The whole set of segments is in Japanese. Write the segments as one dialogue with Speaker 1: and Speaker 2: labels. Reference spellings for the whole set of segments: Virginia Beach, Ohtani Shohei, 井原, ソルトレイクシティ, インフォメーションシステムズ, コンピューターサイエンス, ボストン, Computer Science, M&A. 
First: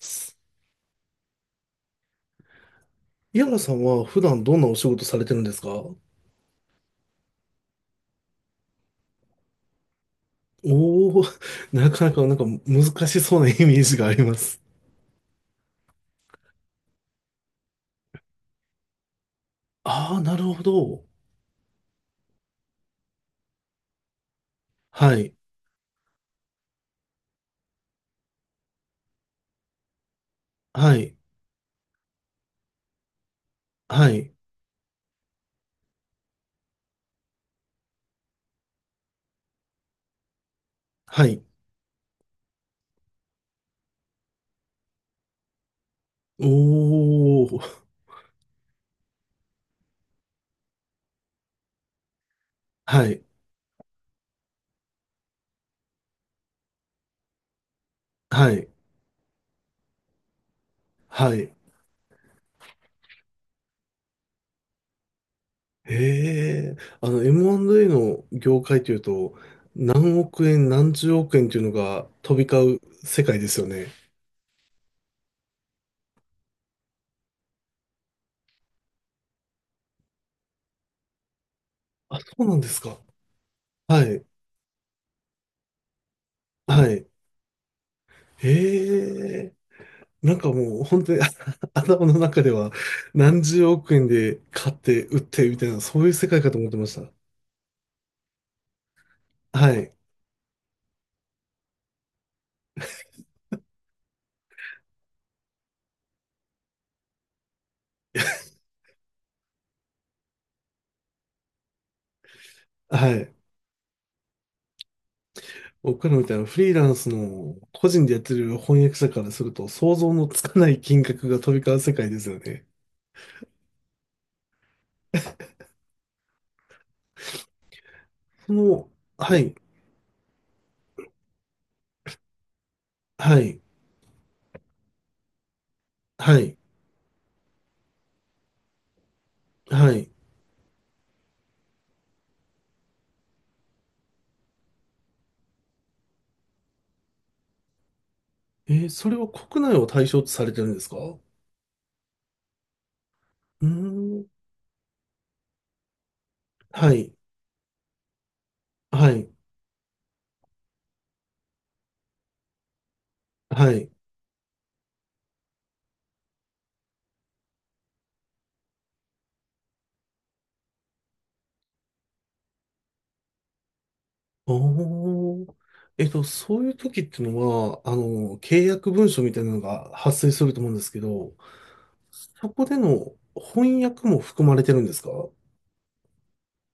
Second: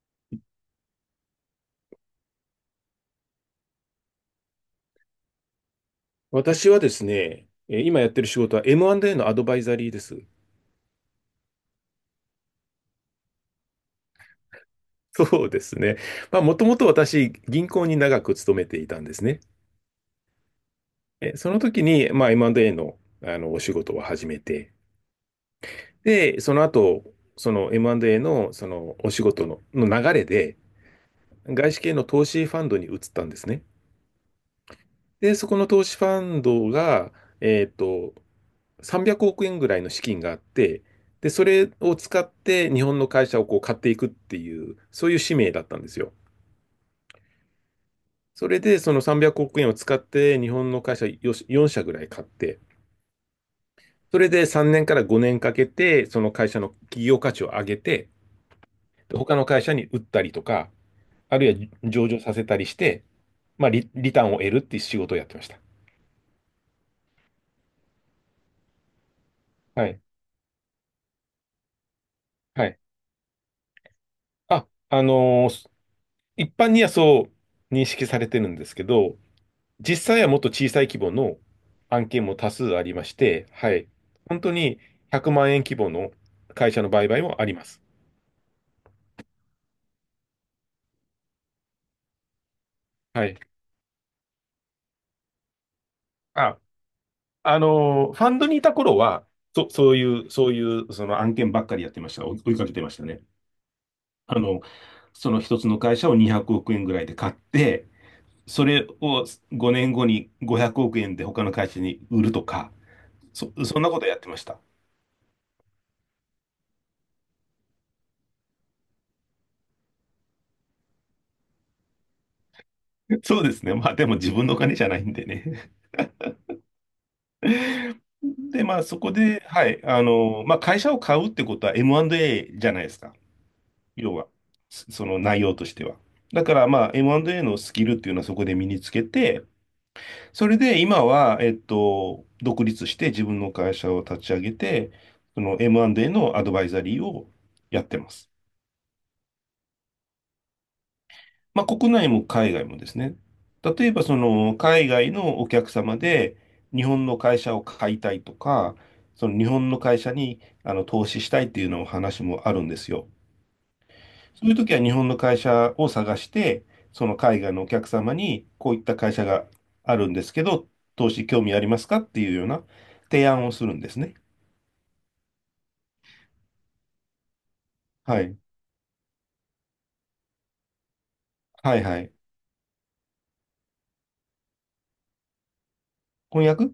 Speaker 1: す井原さんは普段どんなお仕事されてるんですか？お
Speaker 2: 私はですね、今やってる仕事は M&A のアドバイザリーです。
Speaker 1: おー、なかなかなんか難しそうなイメージがあります。
Speaker 2: そうですね。まあ、もともと私、銀行に長く勤めていたんですね。
Speaker 1: ああ、なるほど。
Speaker 2: その時に、まあ、M&A の、お仕事を始めて、
Speaker 1: はい、
Speaker 2: で、その後、その M&A の、お仕事の流れで、
Speaker 1: はい、
Speaker 2: 外資系の投資ファンドに移ったんですね。
Speaker 1: はい、
Speaker 2: で、そこの投資ファンドが、えっと、300億円ぐらいの資金があって、
Speaker 1: は
Speaker 2: で、
Speaker 1: い。
Speaker 2: それを使って日本の会社をこう買っていくっていう、そういう使命だったんですよ。
Speaker 1: おお、
Speaker 2: それで、その300億円を使って日本の会社4社ぐらい買って、
Speaker 1: はい、
Speaker 2: それで3年から5年かけて、その会社の企業価値を上げて、
Speaker 1: はい、
Speaker 2: で他の会社に売ったりとか、
Speaker 1: は
Speaker 2: ある
Speaker 1: い。
Speaker 2: いは上場させたりして、まあ、リターンを得るっていう仕事をやってました。
Speaker 1: ええ、M&A の業界というと、
Speaker 2: はい。
Speaker 1: 何億円、何十億円というのが飛び
Speaker 2: は
Speaker 1: 交
Speaker 2: い。
Speaker 1: う世界ですよね。
Speaker 2: あ、あのー一般にはそう認識されてるんですけど、実際はもっと小さい規模の案
Speaker 1: あ、
Speaker 2: 件
Speaker 1: そ
Speaker 2: も
Speaker 1: う
Speaker 2: 多
Speaker 1: なんで
Speaker 2: 数
Speaker 1: す
Speaker 2: あり
Speaker 1: か。
Speaker 2: まして、はい。
Speaker 1: はい、
Speaker 2: 本当に100万円規模の会社
Speaker 1: は
Speaker 2: の売
Speaker 1: い。
Speaker 2: 買もあります。
Speaker 1: ええ。なんかもう本当に 頭の中では
Speaker 2: はい。
Speaker 1: 何十億円で買って売ってみたいな、そういう世界かと
Speaker 2: あ、
Speaker 1: 思ってました。
Speaker 2: ファンドにいた頃は、そ、
Speaker 1: は
Speaker 2: そ
Speaker 1: い。
Speaker 2: ういう、そういう、その案件ばっかりやってました。追いかけてましたね。あの、その一つの会社を200億円ぐらいで買って、それを5年後に500億円で他の会社に売るとか、
Speaker 1: はい。
Speaker 2: そんなことやってました。
Speaker 1: 僕らみたいなフリーランスの個人でやってる翻訳者からすると想像のつかない金額が飛び交う世界ですよね。
Speaker 2: そうですね。まあでも自分のお金じゃないんでね。
Speaker 1: そ
Speaker 2: で、まあ、
Speaker 1: の、
Speaker 2: そこ
Speaker 1: は
Speaker 2: で、
Speaker 1: い。
Speaker 2: はい、まあ、会社を買うってことは M&A じゃないですか。
Speaker 1: はい。
Speaker 2: 要は、その内容としては。
Speaker 1: は
Speaker 2: だか
Speaker 1: い。
Speaker 2: ら、まあ、M&A のスキルっていうのはそこで身につけて、
Speaker 1: はい。
Speaker 2: それで今は、独立して自分の会社を立ち上げて、その M&A のアドバイザリーをやってます。
Speaker 1: それは国内を対象とされてるんですか？う
Speaker 2: まあ、国内も海外もですね。
Speaker 1: ー
Speaker 2: 例えば、
Speaker 1: ん。
Speaker 2: 海外のお客様で、日
Speaker 1: は
Speaker 2: 本
Speaker 1: い。
Speaker 2: の会社を買いたいとか、
Speaker 1: は
Speaker 2: そ
Speaker 1: い。
Speaker 2: の日本の会社に投資したいっていうのを話もあるんですよ。
Speaker 1: はい。
Speaker 2: そういう時は日本の会社を探して、その海外のお客様にこういった会社があるんですけど、投資興味ありますかっていうような提案をするんですね。
Speaker 1: おお。そういう時ってのは、
Speaker 2: はい。
Speaker 1: 契約文書みたいなのが発生すると思うんですけど、
Speaker 2: はいはい。
Speaker 1: そこでの翻訳も含まれてるんですか？
Speaker 2: 翻訳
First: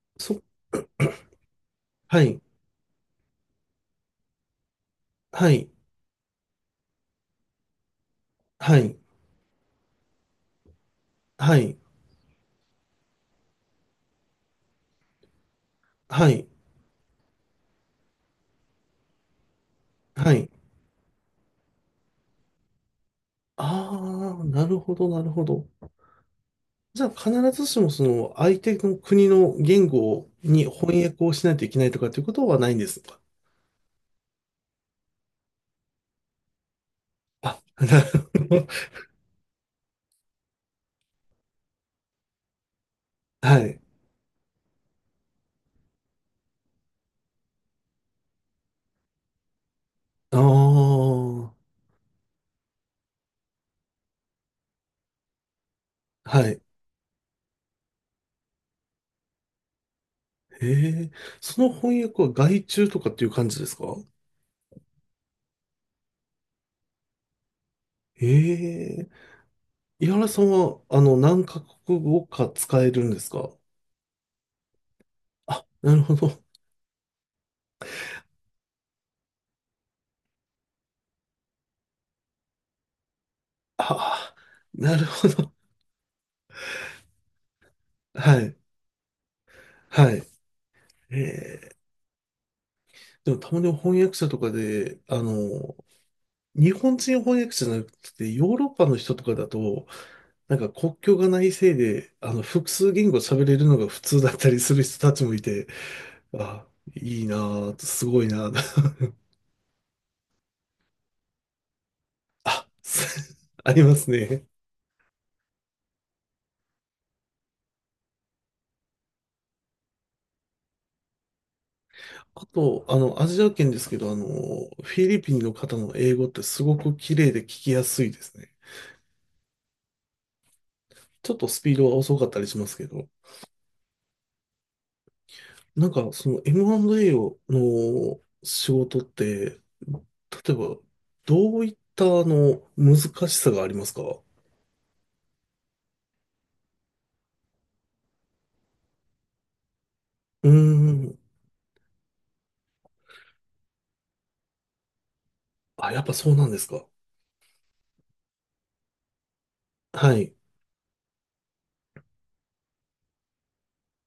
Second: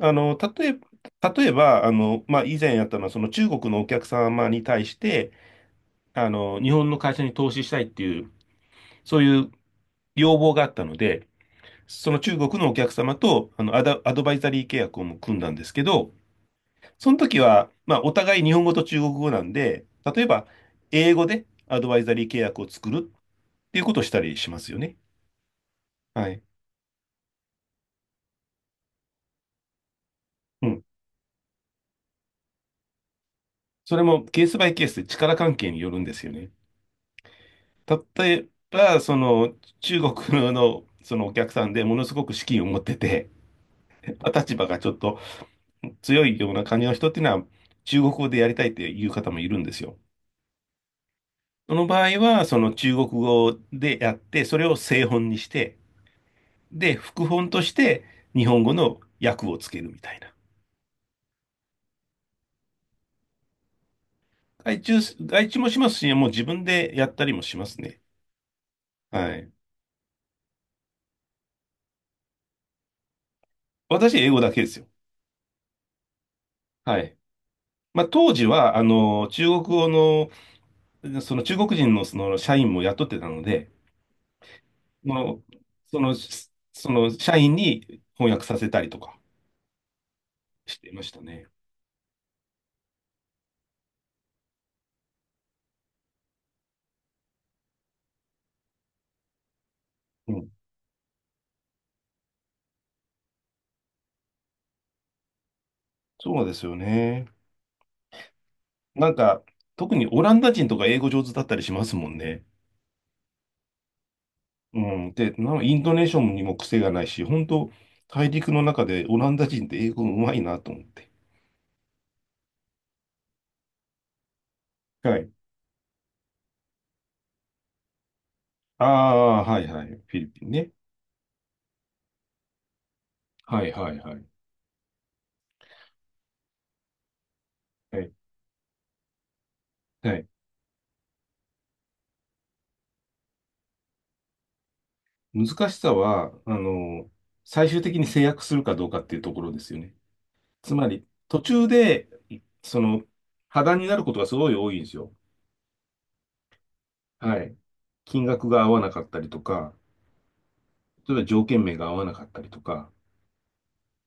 Speaker 1: そ、
Speaker 2: 例えば、
Speaker 1: は
Speaker 2: ま
Speaker 1: い、
Speaker 2: あ、以前やったのは、その中国のお客様に対して、
Speaker 1: はい、
Speaker 2: 日本の会社に投資したいっていう、
Speaker 1: はい、
Speaker 2: そういう要望があったので、
Speaker 1: はい、
Speaker 2: その中国のお客様とアドバイザリー契約をも組んだんですけど、
Speaker 1: はい、
Speaker 2: その時は、まあ、お互い日本語と中国語なんで、例え
Speaker 1: は
Speaker 2: ば、
Speaker 1: い。
Speaker 2: 英語でアドバイザリー契約を作るっていう
Speaker 1: あ
Speaker 2: ことをしたり
Speaker 1: あ、
Speaker 2: しま
Speaker 1: な
Speaker 2: す
Speaker 1: る
Speaker 2: よ
Speaker 1: ほ
Speaker 2: ね。
Speaker 1: ど、なるほど。
Speaker 2: はい。
Speaker 1: じゃあ、必ずしも相手の国の言語に
Speaker 2: うん。
Speaker 1: 翻訳をしないといけないとかっていうことはないんですか？
Speaker 2: それもケースバイケースで力関係によるんですよね。
Speaker 1: あ、なる
Speaker 2: 例え
Speaker 1: ほど。
Speaker 2: ば、中国の、そのお客さんでものすごく資金を持ってて、
Speaker 1: はい。
Speaker 2: 立場がちょっと強いような感じの人っていうのは、中国語でやりたいっていう方もいるんですよ。
Speaker 1: ああ、
Speaker 2: その場合は、その中国語でやって、それを正本にして、
Speaker 1: はい。
Speaker 2: で、副本として日本語の訳をつけるみたいな。
Speaker 1: ええ、その翻訳は外注とかっていう感じですか？
Speaker 2: 外注、外注もしますし、もう自分でやったりもしますね。
Speaker 1: ええ、
Speaker 2: はい。
Speaker 1: 井原さんは、何カ国語か使えるんですか？
Speaker 2: 私、英語だけですよ。
Speaker 1: あ、なるほど。
Speaker 2: はい。まあ、当時は、中国語の、その中国人のその社員も雇ってたので、
Speaker 1: ああ、なる
Speaker 2: そ
Speaker 1: ほ
Speaker 2: の、
Speaker 1: ど。
Speaker 2: その、その社員に翻
Speaker 1: は
Speaker 2: 訳
Speaker 1: い、
Speaker 2: させたりとか
Speaker 1: はい。
Speaker 2: してまし
Speaker 1: え
Speaker 2: たね。
Speaker 1: え、でもたまに翻訳者とかで、日本人翻訳者じゃなくて、ヨーロッパの人とかだと、
Speaker 2: うん。
Speaker 1: なんか国境がないせいで、複数言語喋れるのが普通だったりする人たちもいて、
Speaker 2: そうで
Speaker 1: あ、
Speaker 2: すよ
Speaker 1: い
Speaker 2: ね。
Speaker 1: いなぁ、すごいなぁ、
Speaker 2: なんか、特にオランダ人とか英語上手だったりしますもんね。
Speaker 1: ありますね。
Speaker 2: うん。で、なんかイントネーションにも癖がないし、本当、大陸の中でオランダ人って英語うまいなと思って。
Speaker 1: あと、アジア圏ですけど、フィ
Speaker 2: は
Speaker 1: リ
Speaker 2: い。
Speaker 1: ピンの方の英語ってすごく綺麗で聞きやすいですね。
Speaker 2: ああ、はいはい。フィリピンね。
Speaker 1: ちょっとスピードは遅かったりしますけど、
Speaker 2: はいはいはい。
Speaker 1: なんかその M&A を
Speaker 2: はい。
Speaker 1: の仕事って、例
Speaker 2: はい。
Speaker 1: えば、どういった難しさがありますか？
Speaker 2: 難しさは、最終的に制約するかどうかっていうところですよね。
Speaker 1: うー
Speaker 2: つまり、
Speaker 1: ん。
Speaker 2: 途中で、いその、破談になることがすごい多いんですよ。
Speaker 1: あ、やっぱそうなんですか。
Speaker 2: はい。金額が合わなかったりとか、
Speaker 1: はい。
Speaker 2: 例えば条件名が合わなかったりとか、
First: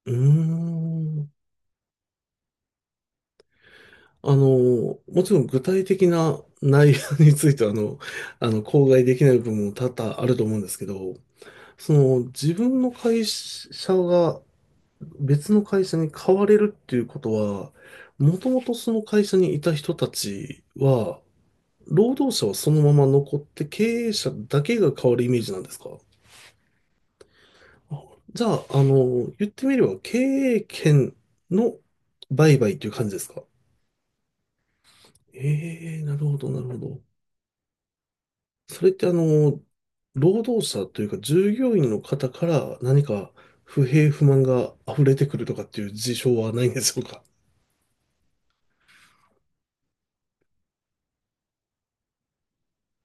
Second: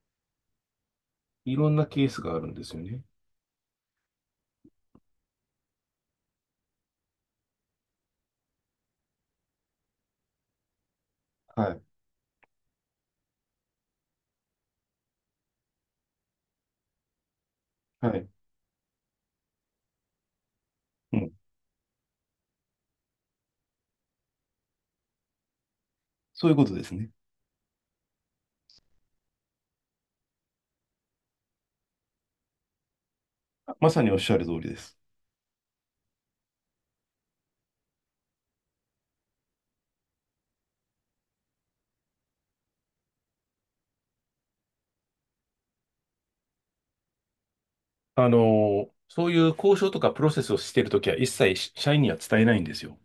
Speaker 1: うーん。
Speaker 2: いろんなケースがあるんですよね。
Speaker 1: もちろん具体的な内容については、口外できない部分も多々あると思うんですけど、
Speaker 2: はい。
Speaker 1: その自分の会社が別の会社に変われるっていうことは、
Speaker 2: はい。
Speaker 1: もともとその会社にいた人たち
Speaker 2: う
Speaker 1: は、
Speaker 2: ん。
Speaker 1: 労働者はそのまま残って経営者だけが変わるイメージなんですか？
Speaker 2: そういうことですね。
Speaker 1: あ、じゃあ、言ってみれば経営権の売買という感じですか？
Speaker 2: まさにおっしゃる通りです。
Speaker 1: ええー、なるほど、なるほど。それって労働者というか従業員の方から何か不平不満が溢れてくるとかっていう事象はないんでしょうか？
Speaker 2: そういう交渉とかプロセスをしているときは一切社員には伝えないんですよ。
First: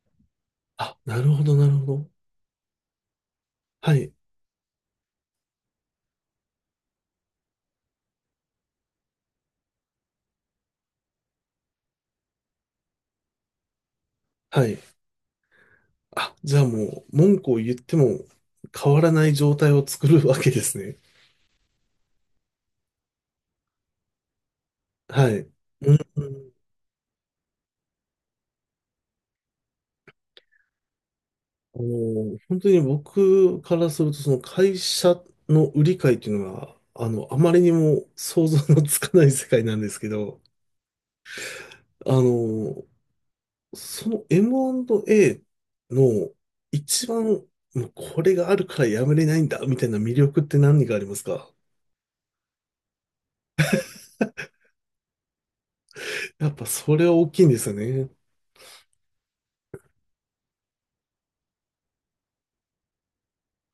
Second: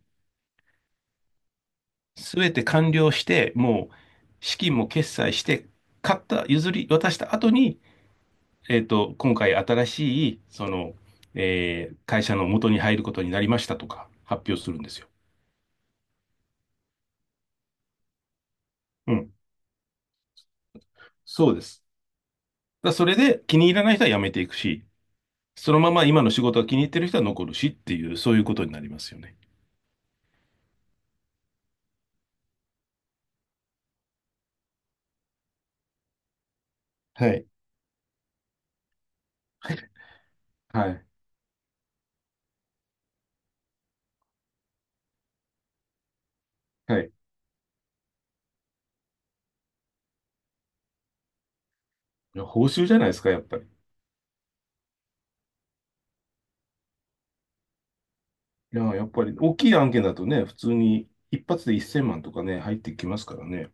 Speaker 1: あ、なるほど、なるほど。
Speaker 2: すべて完了して、も
Speaker 1: はい、
Speaker 2: う資金も決済して、買った、譲り渡した後に、今回新しい、会社の元に入ることになりましたとか発表
Speaker 1: は
Speaker 2: す
Speaker 1: い。
Speaker 2: るんですよ。
Speaker 1: あ、じゃあもう文句を言っても変わら
Speaker 2: う
Speaker 1: ない
Speaker 2: ん。
Speaker 1: 状態を作るわけですね。
Speaker 2: そうです。だからそれで気に入らない人は辞めていくし、
Speaker 1: はい。
Speaker 2: そのま
Speaker 1: うん、
Speaker 2: ま今の仕事が気に入ってる人は残るしっていう、そういうことになりますよね。
Speaker 1: 本当に僕からするとその会社の売り買いっていうのは、
Speaker 2: は
Speaker 1: あ
Speaker 2: い。
Speaker 1: まりにも想像のつかない世界なんですけど、
Speaker 2: はい。
Speaker 1: あの、その M&A の
Speaker 2: は
Speaker 1: 一
Speaker 2: い。
Speaker 1: 番、もうこれがあるからやめれないんだ、みたいな魅力って何がありますか？
Speaker 2: いや、報酬じゃないですか、やっぱり。
Speaker 1: やっぱそれは大きいんですよね。
Speaker 2: いや、やっぱり大きい案件だとね、普通に一発で1000万とかね、入ってきますからね。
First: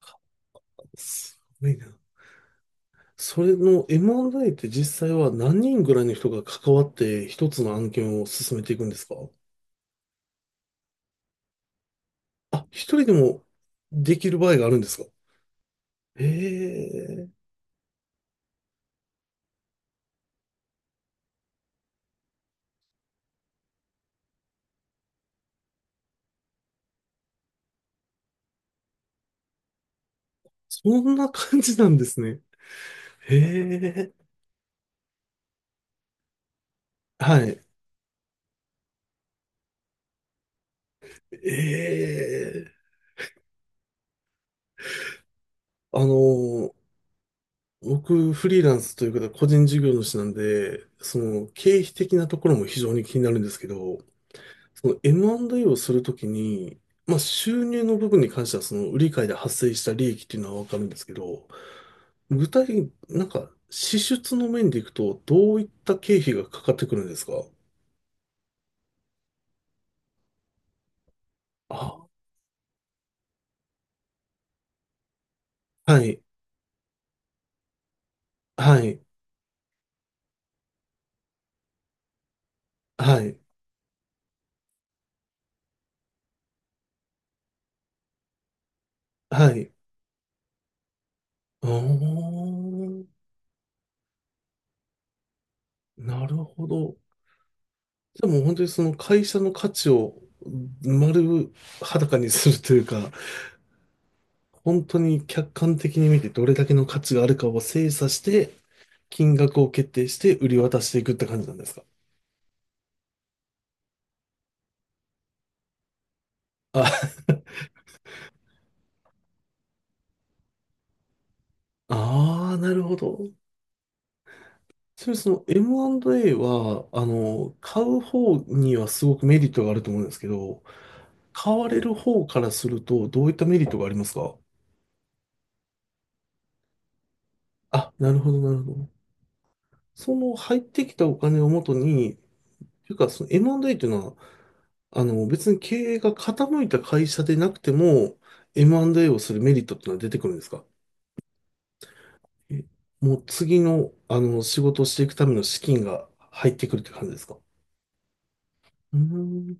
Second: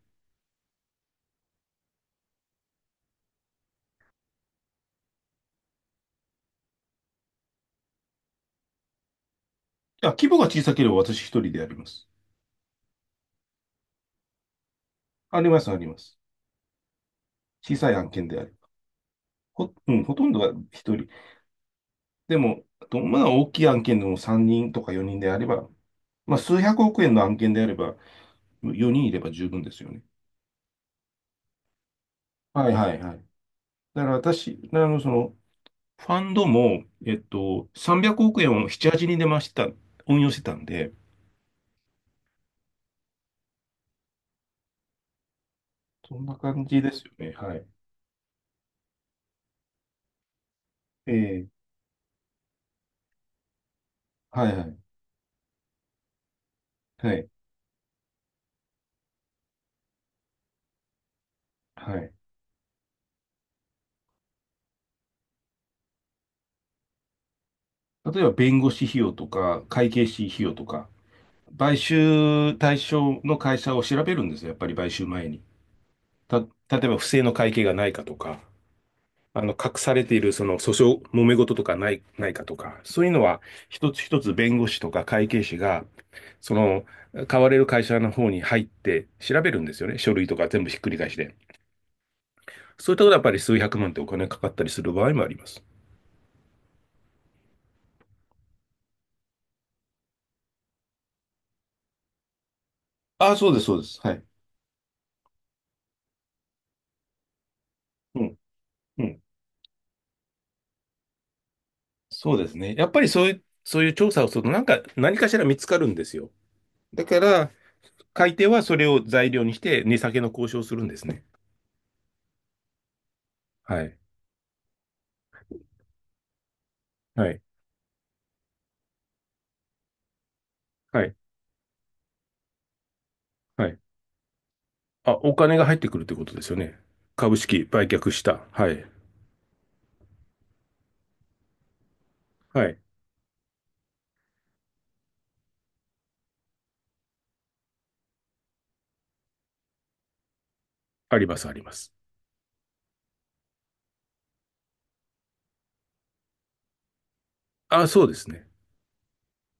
Speaker 1: すごいな。それの M&A って実際は何人ぐらいの人が関わって一つの案件を進めていくんですか？
Speaker 2: いや、規模が小さければ私一人でやります。
Speaker 1: あ、一人でもできる場合があるんですか？
Speaker 2: あります、あります。
Speaker 1: へえ、
Speaker 2: 小さい案件であれば。うん、ほとんどが一人。でも、あとまあ大きい案件でも3人とか4人であれば、まあ数百億円の案件であれば、4人いれば十分ですよね。
Speaker 1: そんな感じなんですね。
Speaker 2: はいはいはい。
Speaker 1: へ
Speaker 2: だから
Speaker 1: え、
Speaker 2: 私、ファンドも、
Speaker 1: はい。
Speaker 2: 300億円を7、8に出ました、運用してたんで、
Speaker 1: ええ、あ
Speaker 2: そんな感
Speaker 1: の
Speaker 2: じですよね。はい。
Speaker 1: 僕、フリーランスというか、個人事業主なんで、
Speaker 2: え
Speaker 1: その
Speaker 2: え、
Speaker 1: 経費的なところも非常に気になるんですけど、
Speaker 2: はいはい。
Speaker 1: その M&A をするときに、
Speaker 2: は
Speaker 1: まあ、
Speaker 2: い。
Speaker 1: 収入の部分に関しては、その売り買いで発生した利益っていうのはわかるんですけど、
Speaker 2: はい。
Speaker 1: 具体的になんか支出の面でいくと、どういった経費がかかってくるんですか？
Speaker 2: 例えば、弁護士費用とか、会計士費用とか、買
Speaker 1: あ、
Speaker 2: 収対象の会社を調べるんですよ。やっぱり買収前に。
Speaker 1: はい、
Speaker 2: 例えば、不正の会計がないかとか、
Speaker 1: はい、
Speaker 2: 隠されている、訴訟、揉め事とかないかとか、そういう
Speaker 1: は
Speaker 2: の
Speaker 1: い、
Speaker 2: は、一つ一つ弁護士とか会計士が、その、買われる会社の方に入って調べ
Speaker 1: は
Speaker 2: るん
Speaker 1: い。
Speaker 2: ですよね。書類とか全部ひっくり返して。
Speaker 1: あ
Speaker 2: そういった
Speaker 1: ー、
Speaker 2: ことはやっぱり数百万ってお金かかったりする場合もあります。
Speaker 1: なるほど。でも本当にその会社の価値を丸裸にするというか、
Speaker 2: ああ、そうです、そうです。はい。
Speaker 1: 本当に客観的に見てどれだけの価値があるかを精査し
Speaker 2: うん、
Speaker 1: て、
Speaker 2: うん。
Speaker 1: 金額を決定して売り渡していくって感じなんですか？
Speaker 2: そうですね。やっぱりそういう調査をすると、なんか、何かしら見つかるんですよ。だ
Speaker 1: あ、
Speaker 2: から、買い手はそれを材料にして、値下げの交渉をするんですね。
Speaker 1: ああ、なるほど。
Speaker 2: はい。
Speaker 1: それその M&A は、
Speaker 2: はい。
Speaker 1: 買う方にはすごくメリットがあると思うんですけど、
Speaker 2: はい。
Speaker 1: 買われる方からするとどういったメリ
Speaker 2: は
Speaker 1: ット
Speaker 2: い。
Speaker 1: がありますか？
Speaker 2: あ、お金が入ってくるってことですよね。株式売
Speaker 1: あ、な
Speaker 2: 却
Speaker 1: る
Speaker 2: し
Speaker 1: ほど、
Speaker 2: た。
Speaker 1: なる
Speaker 2: は
Speaker 1: ほ
Speaker 2: い。
Speaker 1: ど。その入ってきたお金をもとに、
Speaker 2: はい。
Speaker 1: というかその M&A というのは別に経営が傾いた会社でなくても、M&A をするメリットってのは出てくるんですか？
Speaker 2: あります、あります。
Speaker 1: えもう次の、仕事をしていくための資金が入ってくるって感じですか？
Speaker 2: あ、そうですね。
Speaker 1: うーん。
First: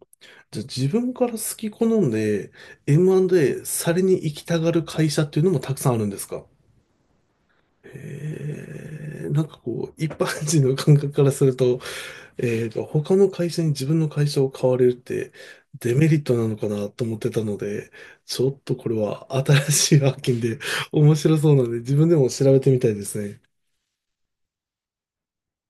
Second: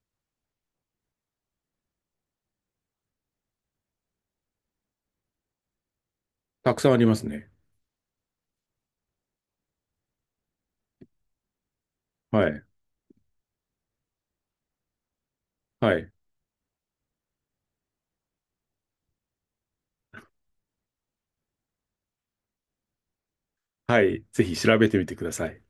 Speaker 1: じゃあ自分から好き好んで M&A されに行きたがる会社っていうのもたくさんあるんですか？
Speaker 2: たくさんありますね。
Speaker 1: へえ、なんかこう、一般人の感覚からすると、
Speaker 2: はい。
Speaker 1: 他の会社に自分の会社を買われるってデ
Speaker 2: は
Speaker 1: メ
Speaker 2: い。
Speaker 1: リットなのかなと思ってたので、ちょっとこれは新しい発見で面白そうなので自分でも調べてみたいですね。
Speaker 2: はい。ぜひ調べてみてください。